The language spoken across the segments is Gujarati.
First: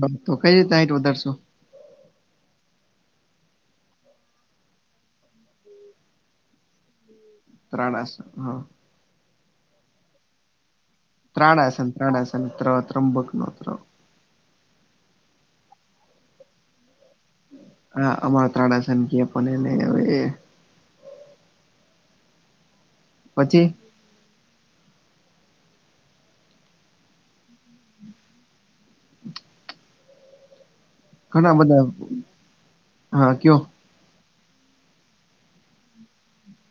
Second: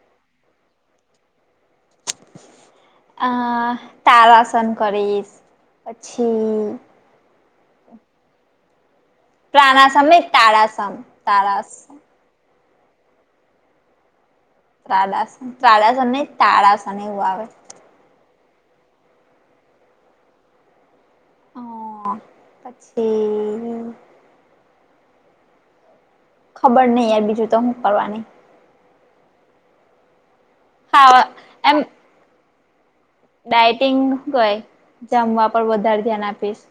બસ તો કઈ રીતે હાઇટ વધારશો અ તારાસન કરીશ પછી ત્રાડાસન ત્રાડાસન નહિ તાડાસન ત્રાડાઆસન ત્રાડાઆસન ત્ર તમબક નો ત ત્રાળસન ત્રાડાસન નહિ તાળાસન એવું આવે હા અમારા ત્તાળાસાન કે એને હવે હમ પછી પછી હમ. ખબર નહિં યાર, બીજું તો હું કરવાની. [unintelligible] હા. ના બધા. હા કયો ડાયટિંગ કઈ જમવા પર વધારે ધ્યાન આપીશ.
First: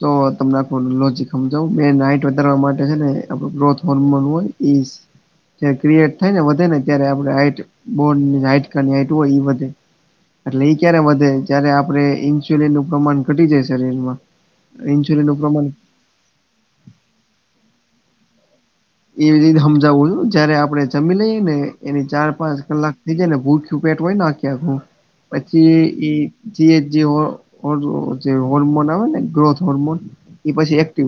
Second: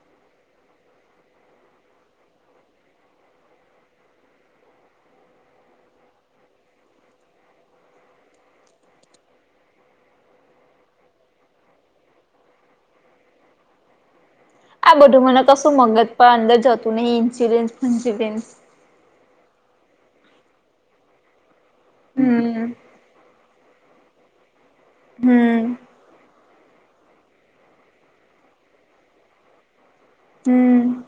તો તમને આ લોજીક સમજાવુ, મેઇન હાઇટ વધારવા માટે છે ને, આપણું ગ્રોથ હોર્મોન હોય. ક્રિએટ થાય ને, વધે ને, ત્યારે આપણે હાઈટ બોનની હાડકા ની હાઈટ હોય એ વધે. એટલે એઈ ક્યારે વધે, જયારે આપણે ઈન્સ્યુલિન નું પ્રમાણ ઘટી જાય શરીરમાં. આ બધું ઇન્સ્યુલિન નું મને પ્રમાણ કશું મગજ પણ અંદર જતું નહિં, ઇન્સુરિઅન્સ ફિન્સુરિઅન્સ. એવી રીતે સમજાવું છું, જયારે આપણે જમી લઈએ ને, એની ચાર-પાંચ હમ કલાક. ને ભૂખૂપેટ હોય ને, ત્યાર નુ હું હમ પછી એ જે હોર્મોન આવે ને, ગ્રોથ હોર્મોન એ પછી. હમ એક્ટિવ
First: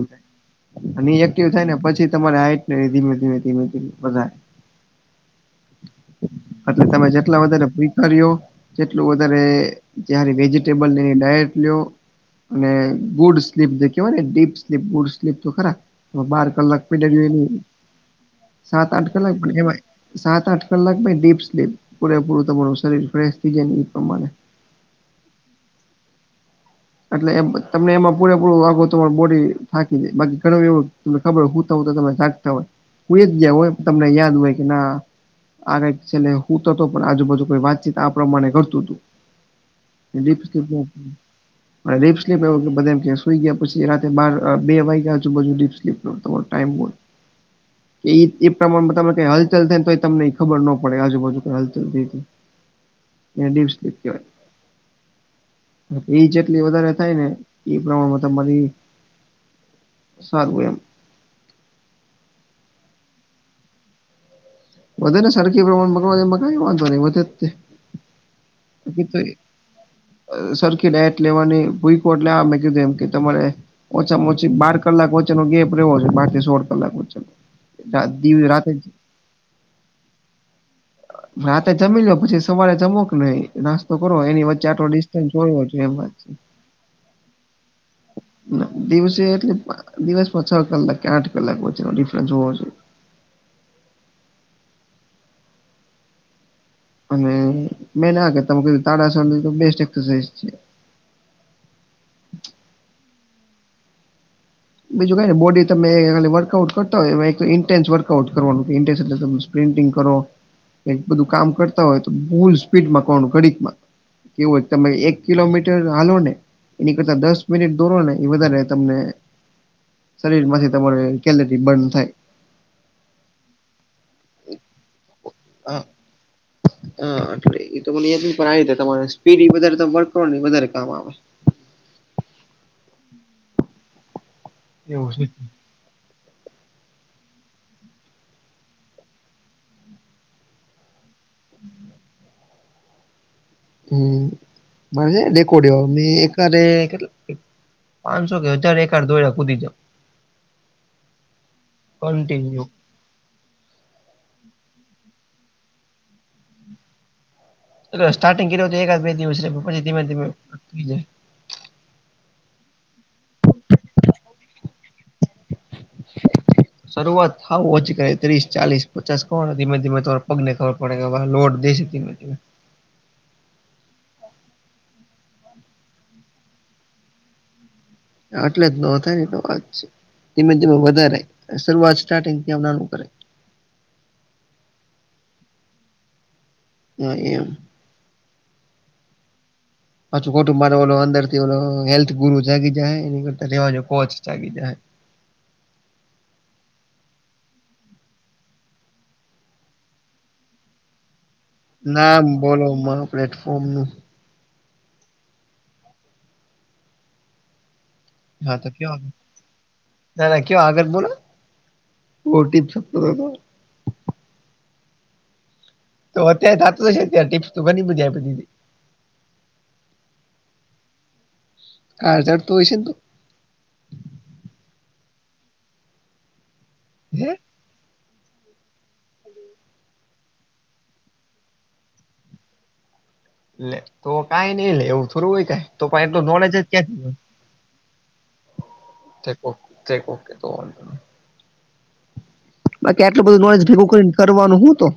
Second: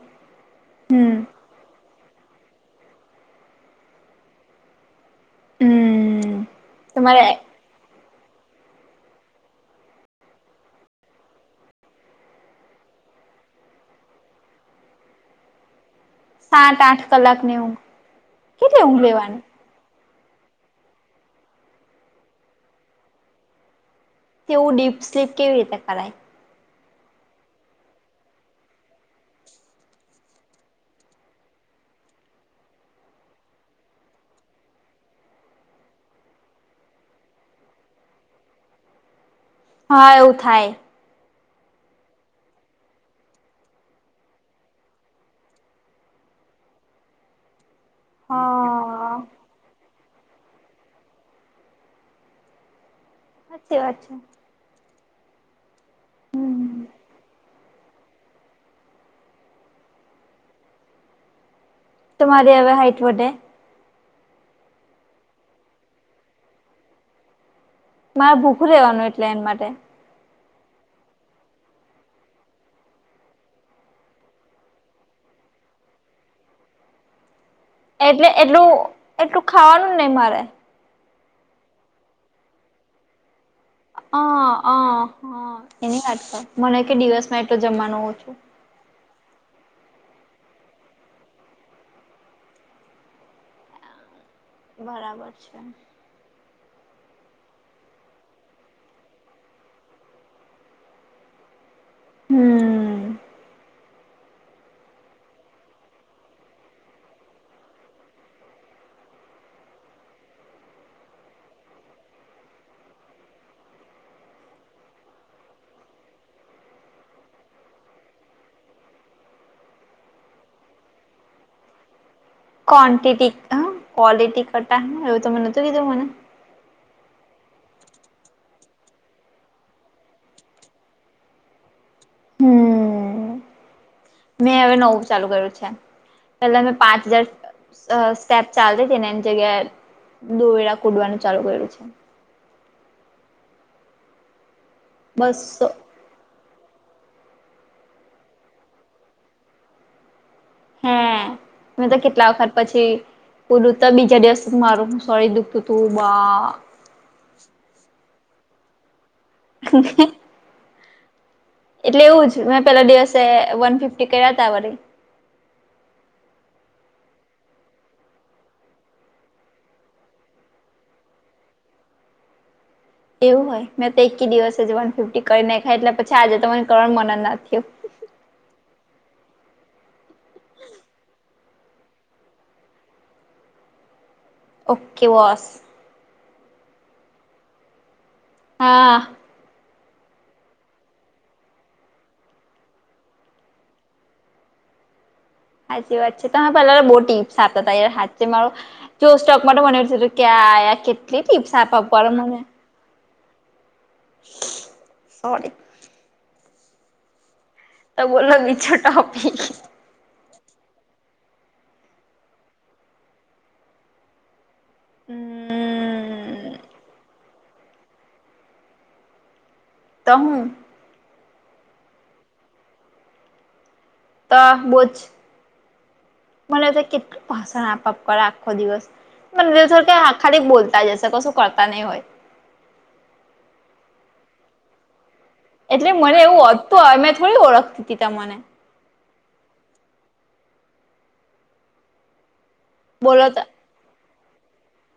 હમ થાય ને, પછી તમારે હાઇટ. મે ધીમે-ધીમે બધે. હમ એટલે તમે તમારે જેટલા વધારે. વધટ [unintelligible] અને બુડ સ્લીપ જે કેવાય ને, ડીપ સ્લીપ, બુડ સ્લીપ તો ખરા. બાર સાત કલાક આઠ પીડર્યું, એ કલાકની ઊંઘ કેટલી ઊંઘ સાત-આઠ કલાક લેવાની પણ એમાંય. સાત-આઠ કલાક ભી ડીપ્સ-લીપ પૂરેપૂરું તમારું શરીર ફ્રેશ થઇ જાય ને, એ પ્રમાણે. તેવું ડીપ સ્લીપ કેવી રીતે કરાય? એટલે તમને એમાં પૂરેપૂરું વાઘોર બોડી થાકી દે, બાકી ઘણું એવું. તમને ખબર હોય, હું તો હું તો તમે જાગતા હોય, હું એ જ ગયા હોય, તમને યાદ હોય કે ના. આ ક છેલ્લે, હું તો તો પણ આજુબા કોઈ વાતચીત આ પ્રમાણે કરતું હતું. હા એવું એીપ. થાય [unintelligible] રીપ સ્લીપ એ સુઈ ગયા પછી રા બ બે વાગયાીપ સ્પ તમારો ટાઈમ બ [unintelligible] કે એ પ્રમાણમાં હા તમે હલચલ થાય ને તો. તમને ખબર ન પડે, આજુબજુ ક હાલ ચ હતી. એ સાચી વાત છે વિશ્વા કેટલી હમ વધારે થાય ને, એ પ્રમાણમાં તમારી સારું એમ. તમારી હવે હાઇટ વધે‌. વધે ને, સરખી પ્રમાણ માં મકાય વાંધો નહી વધે જ. મારે ભૂખું બાકી રહેવાનું, તો એટલે અ, એના માટે. સરખી લ એટ લેવાની ભૂઈકો એટલે આ મેં કીધું, એમ કે તમારે. ઓછામાં ઓછી બાર કલાક વચ્ચેનો ગેપ રહવો છે, બાર થી સોળ કલાક વચ્ચેનો. એટલે દી રાતે એટલું, એટલું ખાવાનું જ નહી મારે. આતે જમી લયો, પછી સવારે જમો કે ન નાસ્તો. કરો હ, એની વચ્ચે હ, આટલો હ, ડિસ્ટન્સ હોવો જોઈએ એમ એની વાત છે. કરે, મને કે દિવસમાં એટલો જમવાનું હોય. દિવસે એટલે દિવસમાં છ કલાક કે, આઠ કલાક વચ્ચેનો ડિફરન્સ હોવો જોઈએ. બરાબર છે. અને મે આગે ત કીધ તા બેસ્ટ એસરસા છે. [unintelligible] હમ. બીજું કઈ ને, બોડી તમે ખાલી વર્કઆઉટ કરતા હોય, એક ન્ટેન્ વર્આઉટ કરવાનું ઇન્ટેન્સ એટલે. પ્રિન્ટિંગ કરો, એક બધું કામ કરતા હોય તો, ભૂલ સ્પીડમાં કોણ ઘડીક માં. કેવું તમે એક કિલોમીટર હાલો ને. એની કરતા દસ મિનિટ દોરો ને એ વધારે તમને શરીર માંથી તમાર કેલરી બર્ન થાય. ક્ન્ટિટી હ ક્વોલિટી કટા એવું તમે નતું હા કીધું મને. હા એટ એ તો મને યાદ ન પણ આવીતે તમા સ્પીડ વધ વર્ક વધારે કામ આવે. હમ. મેં હવે નવું ચાલુ કર્યું છે. પેલા મેં પાંચ હજાર સ્ટેપ ચાલતી હતી ને એની જગ્યાએ દોવેેરા કુદવાનું ચાલુ કરયું છે. હમ મા છે બસો ડેકોડ્યો. એક પાંચસો કે હજાર એકર ધોયા્યા કૂદી જઓ. હમ મેં તો કેટલા વખત કન્ટિન્યુ પછી પુલું તો બીજા દિવસ સુ મારું સોરી દુખતું તું બા. સ્ટાર્ટિંગ કર તો એકાદ બે દિવસ પછી ધીમે ધીમે થઈ જાય. એટલે એવું જ મેં પેલા દિવસે વન ફિફ્ટી કર્યા ત વરી. શરૂઆત થ ઓછી કર ત્રીસ ચાલીસ પચાસ કોણ ધીમે ધીમે તમારા પગ ને ખબર પડ. પડે લોડ દે છે તીનજેમાં. એવું હોય મેં તો એક જ દિવસે જ વન ફિફ્ટી કરી નાખાય એટલે પછી આજે તને કર મનન નથી. આટલે જ ન થાય ને તો વાત છે ધીમે ધીમે વધારે શરૂઆત સ્ટાર્ટિંગ નાનું કરે. Okay boss. હ એમ. હા. પાછું કુટુંબર ઓ અંદર થી ઓ હેલ્થ ગુરુ જાગી જાય એ કરતા રેવાજો કોચ જાગી જાય. સાચી વાત છે તમે પહેલા બહુ ટીપ્સ આપતા હતા યાર હા છે મારો જો સ્ટોક માટે મશે ક્યા કે ટીપ્સ આપ ના બોલો પ્લેટફોર્મ નું સ [unintelligible] તો બોલો હા બી તો છો કયો ટોપિક ના ના કવ આગત બોલો ટ હમ. તો અત્યારે થતતોશે અ્યારે ટીપ્સ તો ઘની બજાયધી. તહું. કારજાર તો હો છે તો. તો બોજ, મને કેટલું હે ભાષણ આપ. આખો દિવસ, મ દ આખા બોલતા જશે કશું કરતા નહી હોય. એટલે તો કઈ નઈ લે એવું થોરું હોય. કાઈ તો એટલે પણ મને એટલું એવું નોલેજ વધતું હો મેં થોડી ઓળખતી તી ત મને. તે તે કોકે તો બાકી આટલ બોલો તો બધું નોલેજ ભેગું કરીને કરવાનું હું તો.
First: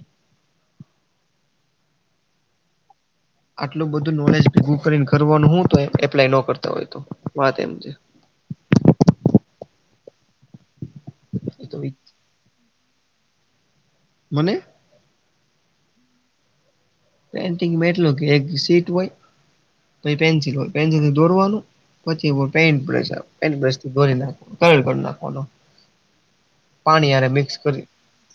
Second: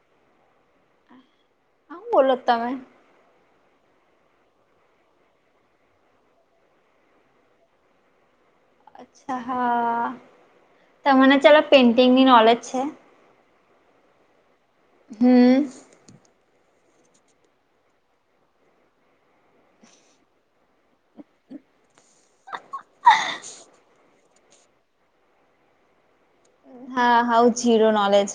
હું બોલો તમે? આટલું બધું નોલેજ ગુગને કરવાનું તો એપ્લાય ન કરતા હોય તો વાત એમ છે. અચ્છા હા ત મને ચાલો એ તો પેઇન્ટિંગની નોલેજ છે. મને? હમ. પેન્ટિંગ એટલું કે એક સીટ હોય, તો પેન્સિલ હોય પેન્સિલ દોરવાનું. પછી પેન્ટ બ પેન્ટ બ્રથીોરી નાખ કર નાખવાનો [unintelligible] પાણી હા યારે હાવ મિક્સ કરી. જીરો નોલેજ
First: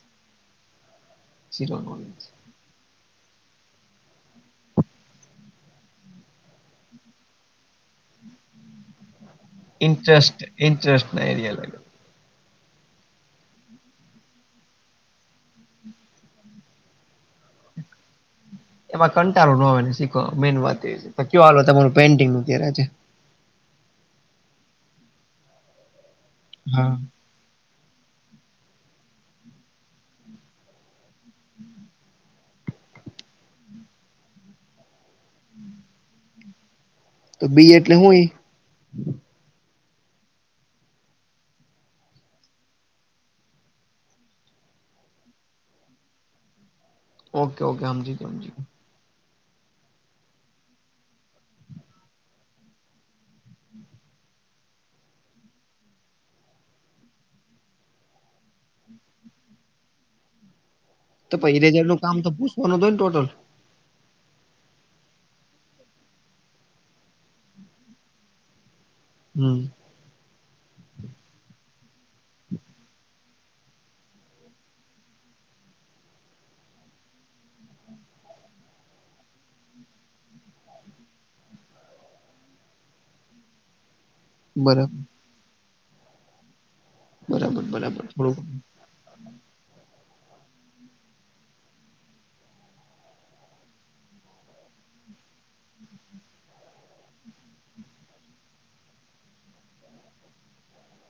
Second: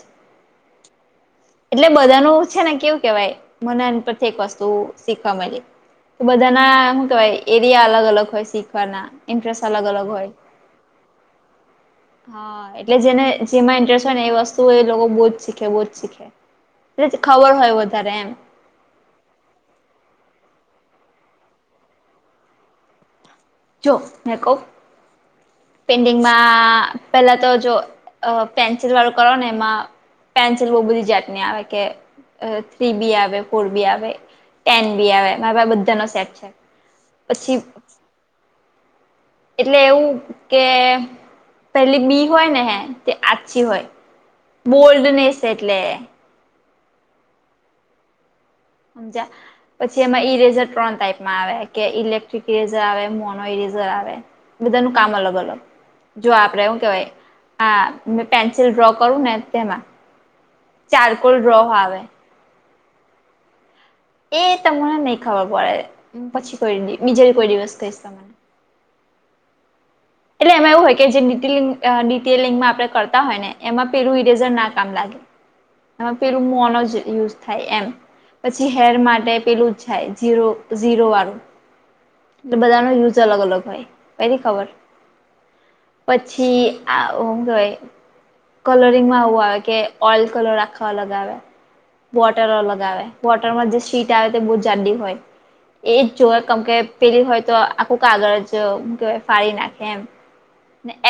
એટલે બધાનું છે ને, કેવું કેવાય મના પરથી એક વસ્તુ શીખવા મળે. તો બધા ના શું કેવાય, એરિયા અલગ-અલગ હોય, શીખવાના ઇન્ટરેસ્ટ અલગ અલગ હોય ઇન્ટરેસ્ટ, ઇન્ટરેસ્ટ ના એ લ. હા, એટલે જેને જેમાં ઇન્ટરેસ્ટ હોય ને, એ વસ્તુ એ લોકો બહુ જ સીખે બહુ જ સીખે. એટલે ખબર હોય, વધારે એમ. એમાં કંટાળો ન હોય ને શીખ, મેન વાત એ કયો તમારું પેન્ટિંગ નું છે. જો પેડિંગમાં. હા. પહેલા તો જો પેન્સિલ વાળું કરો ને, એમાં પેન્સિલ બહુ બધી જાતી. તને કે. થ્રી બી આવે, ફોર બી આવે, ટેન બી આવેરા બધા નો સેટ છે. તો પછી બી એટલે હું એ. એટલે એવું કે, પેલી બી હોય ને, હે તે આછી હોય. બોલ્ડનેસ એટલે. ઓકે, ઓકે, હાજીજી. સમજી. પછી એમાં ઇરેઝર ત્રણ ટાઈપમાં આવે કે, ઇલેક્ટ્રિક ઇરેઝર આવે, મોનો ઇરેઝર આવે. બધાનું કામ અલગ-અલગ. જો આપડે એવું કેવાય. હ, મે પેન્સિલ ડ્રો કરું ને, તેમાં ચાર કોલ ડ્રો આવે. બો દ ટોટલ [unintelligible] એ તમને નહી ખબર પડે, હું પછી કો બીજે કોઈ દિવસ કહીશ તો મને. હમ. એટલે એમાં એવું હોય કે, જેિટેલિંગમાં આપણે કરતા હોય ને, એમાં પેલું ઈરેઝર ના કામ લાગે. એમાં પેલું મોન જ યુઝ થાય એમ. પછી હેર માટે પેલું જ થાય, ઝીરો ઝીરો વાળું. એટલે બધાનો યુઝ અલગ-અલગ હોય, પેલી ખબર. બરાબર પછી આ બરાબર કહેવાય, બરાબર થોડુંક કલરિંગમાં એવું આવે કે. ઓઈલ કલર રાખવા લગાવ્યા. બોટર અલગ આવે, બોટર માં જે સીટ આવે તે, બહુ જાડી હોય. એજ જોવે કેમ કે, પેલી હોય તો, આખું કાગળ જ કેવાય ફાડી નાખે. કેમ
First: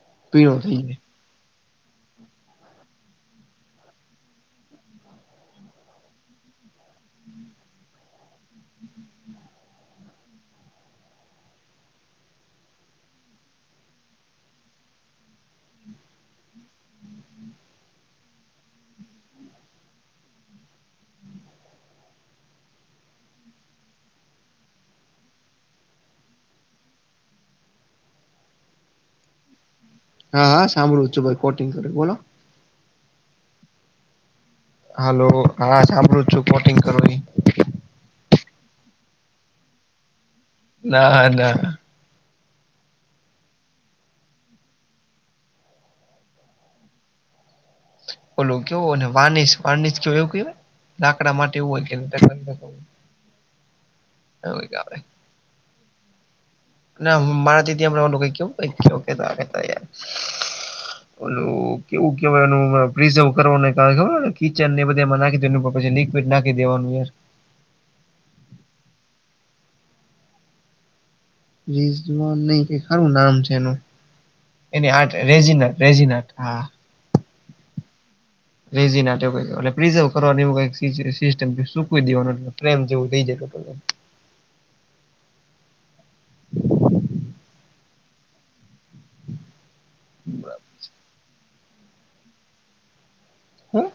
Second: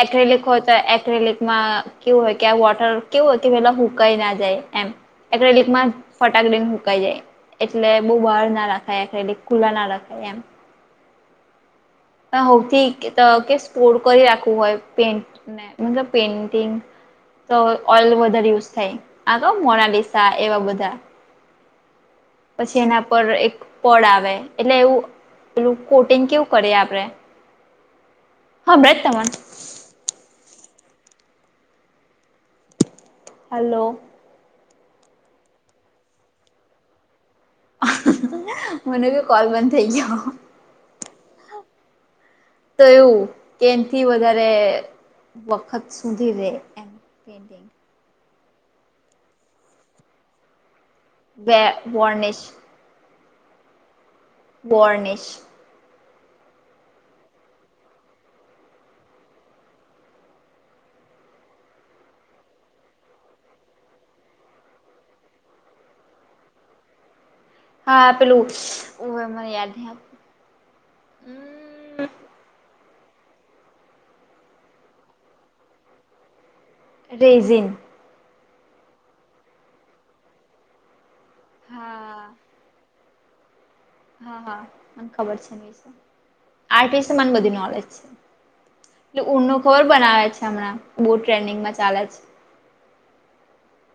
એક્રેલિક પીળો હોય, તો થઈ જાય એક્રેલિકમાં કેવું હોય કે, આ વોટર કેવું હોય કે, પેલા હુકાઈ ના જાય એમ. એક લીક માં ફટાકડી ને મુકાઈ જાય. એટલે બહુ બહાર ના રાખાયલી, કુલા ના રખાય એમ. હ, થી કે સ્પોડ કરી રાખવું હોય, પેન્ટને માં પેઇન્ટિંગ. તો ઓઇલ વધારે યુઝ થાય, આ તો મોનાલીસા એવા બધા. પછી એના પર એક પડે આવે, એટલે એવું પેલું કોટિંગ કેવું કરીએ આપડે. હા બતા મ [unintelligible] હા, હા, સાંભળું છું ભાઈ, કોટિંગ કરે બોલો. હલો. હાલો, હા, સાંભળું જ છું, પોટિંગ કરવી. મને કો કોલ બંધ થઇ ગયો. ના ના. તો એવું કે એનથી વધારે વખત સુધી રે પેઇન્ટિંગ ઓલો કેવો ને વાનીસ વાનીસ કેવ એવું કેવાય લાકડા માટે વે એવું હોય વોર્નિશ કે કે બોર્નેિશ ના માટી થી આપડે ઓલું કેવ ક [unintelligible] ઓલું કેવું કેવાનું પ્રિઝર્વ કરવાનું એક આવે ખબર કિચન ને એ બધા એમાં નાખી એ પછી નાખી દેવાનું હે. હા પેલું ઓ એમ અ યાદ નય આવતું રિઝવાન ને એકાદું નામ છે એનું એની હાત રેઝિના રેઝિના હા. રેઝિન રેઝીન આ તો કેય ઓલું પ્રિઝર્વ કરવા દેવું કઈ સિસ્ટમ થી સુૂકવી હા દેવાનું ને એમ જવું કય જતો કર હે હા હા મને ખબર છે વિશે આર્ટ વિશે મને બધું નોલેજ છે. એટલે ઊંનું નું ખોર બનાવે છે હમણાં બો ટ્રેન્ડિંગમાં ચાલે છે. હા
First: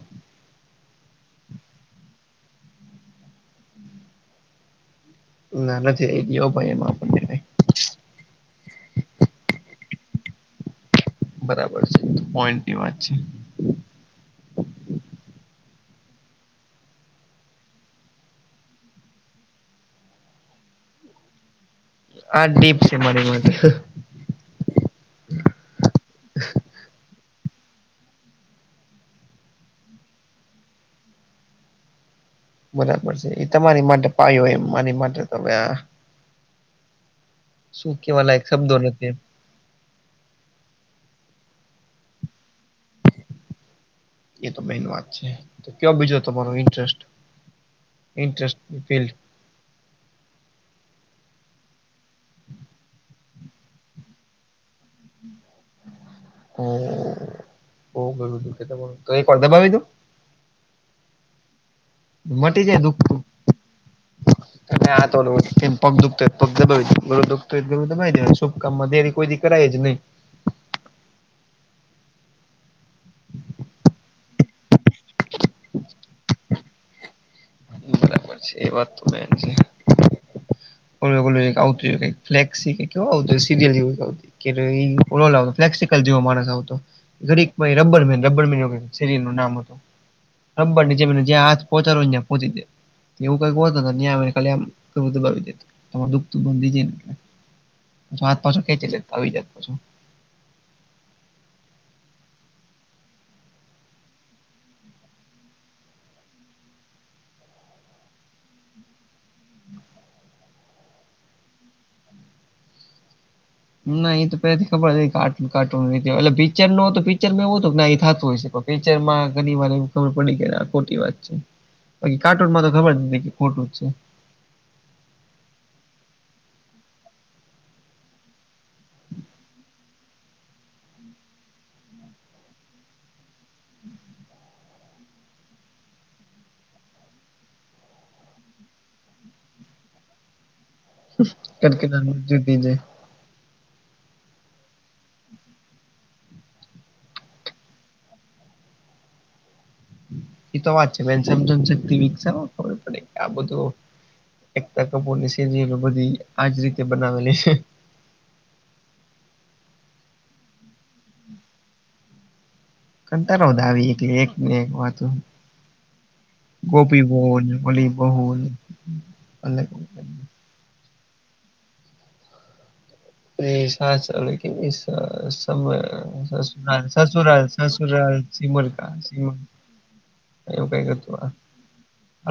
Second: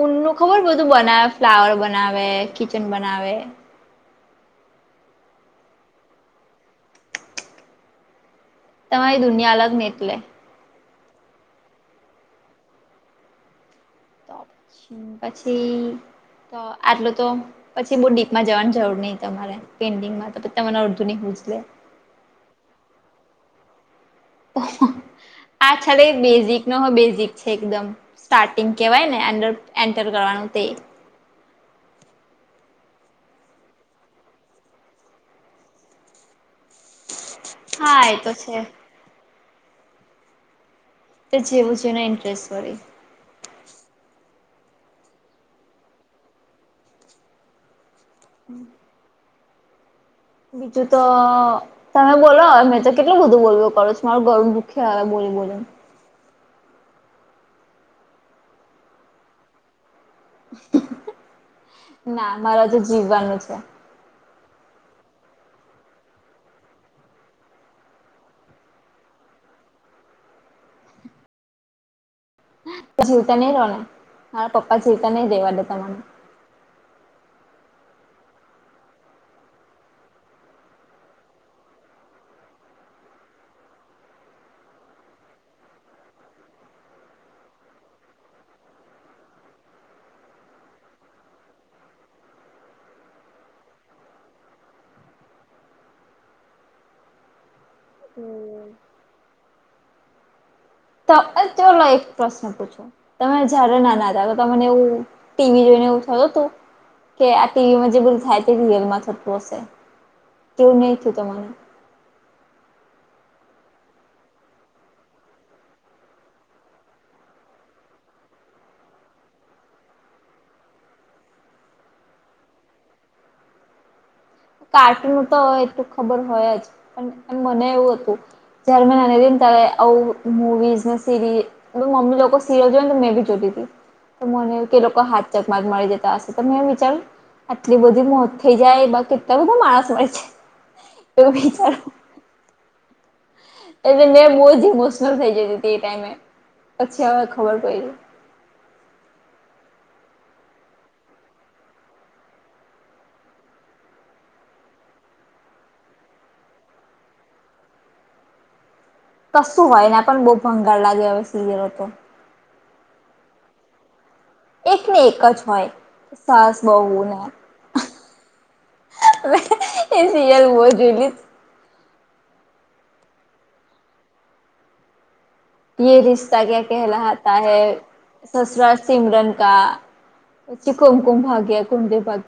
ઉન નું ખબર બધું બનાવે ફ્લાવર બનાવે, કિચન બનાવે ના નથી એ ગયો ભાઈ એમાં પણ તમાંરી દુનિયા અલગ ને એટલે બરાબર છે પોઈન્ટ ની વાત છે. તો પછી પછી તો આટલું તો પછી બે ડીપમાં જવાની જરૂર નહિ તમારે પેન્ટિંગમાં તો તમારે અર્ધુ નય પૂછ્યું થી હા દીપ છે મને [unintelligible] આ છેડે બેઝિક નો બેઝિક છે એકદમ સ્ટાર્ટિંગ કેવાય ને અડર એન્ટર કરવાનું તે બરાબર છે એ તમારી માટે પાયો હોય એ મારી માટે તો આ શુ હા એ કેવા તો લાયક છે શબ્દો નથી એમ તો જેવું જેને ઇન્ટરેસ્ટ હોય એ તો મેઈન વાત છે તો કેવો બીજો તમારો ઇન્ટરેસ્ટ ઇન્ટસ્ટ ફ બીજું તો તમે બોલો મેં તો કેટલું બધું બોલવું પડે છે મારું ઘરુ નું ખ્યાલ બોલ બોલે હમમ બો બધું દુખે તમારુ કઈ [unintelligible] ને લીધે ના મારે તો જીવવાનું છે. [inaudible] તમે આતો એમ પગ દુખતો હોય પગ દબાવી દે, ગળું દુખતું હોય ગળું દબાવી દે શુભ કામમાં દેરી કોઈ દી કરાય જ નય. એટલે તમે રો મારા પપ્પા જીવતા નય રહ્યા [unintelligible] બરાબર છે એ વાત તો બેન છે. તમે મને આવું કઇ ફ્લેક્સી કીહો કે સિનિયર જેવું આવતી કે રેય ફોલ આવુ ફ્લેક્સિકલ જેવો માણસ આવતો ઘડીક માં રબર મેન રબર મેન શરીર નું નામ હતું. રબર ની જેમ જ્યાં [unintelligible] પહોંચાડો ને નેમ પહોંચી ગીયા યોગા કરવાથી અહિયા ખાલી એમ ગળું દબાવી દેત તમાર દુખતું બંધ થઈ જાય ને એટલે પાછો હાથ પાછો હમ ખેંચી જેતા આવી જાયત પાછો. તો એક પ્રશ્ન પૂછો. તમે જ્યારે નાના હતા તને એવું ટીવી જોઈને એવું થયુ તું કે આ ટીવીમાં જે બધું થાય તે રિયલમાં થતું હશે કેવું નહી થયું તમાને ના એ તો પેલાથી ખબર હતી પિક્ચર ન તો પિક્ચરમાં એવું હતું એ થતું હોય છે. વિચર માં ઘણી વાર એ ખબર પડી ગઈ આ ખોટી વાત છે. બાકી કાર્ટૂન માં તો ખબર જ નથી કે ખોટું જ છે. કાર્ટૂન નું તો એ ત ખબર હોય જ પણ એ મને એવું હતું જર્મનને તતાારે અ મૂવીઝ ન સીરીઝ મમ્મી લોકો સિરિયલ જોઈ ને મેં બી જોતી હતીી તો મને કે લોકો હાચક માં મારી જતા હશે તો મે વિચાર આટલી બધી મોત થઈ જાય એ બધું માણસ હોય છે. એવું વિચારું [unintelligible] એટલે મેં બહુ જ ઇમોશનલ થઈ જતી હતી એ ટાઈમે પછી હવે ખબર પડી એ તો વાત છે જન શક્તિ વિકસાવો માં ખબર પડે આ બધું એકતા કપૂર ની સેું બધી આજ રીતે બનાવેલી છે. કશું હોય ને પણ બહુ ભંગાર લાગે હવે સિરયરો તો કરતા રહોતા આવી એકલે એક એક ને એક જ હોય સાસ બહુ ગોપી ને બહુલ અલી બહુલ એ સિરિયલ હોવે જોઈ લી [unintelligible] ચાલે કેવી છે. સમ યે રિશ્તા ક્યા સસુરા કહેલાતા સસુરાલ હૈ સસુરા સિમલ સસુરાલ કા સિમરન સિમલ કા પછી કુમકુમ ભાગ્યા તુમ દે ભાગ્ય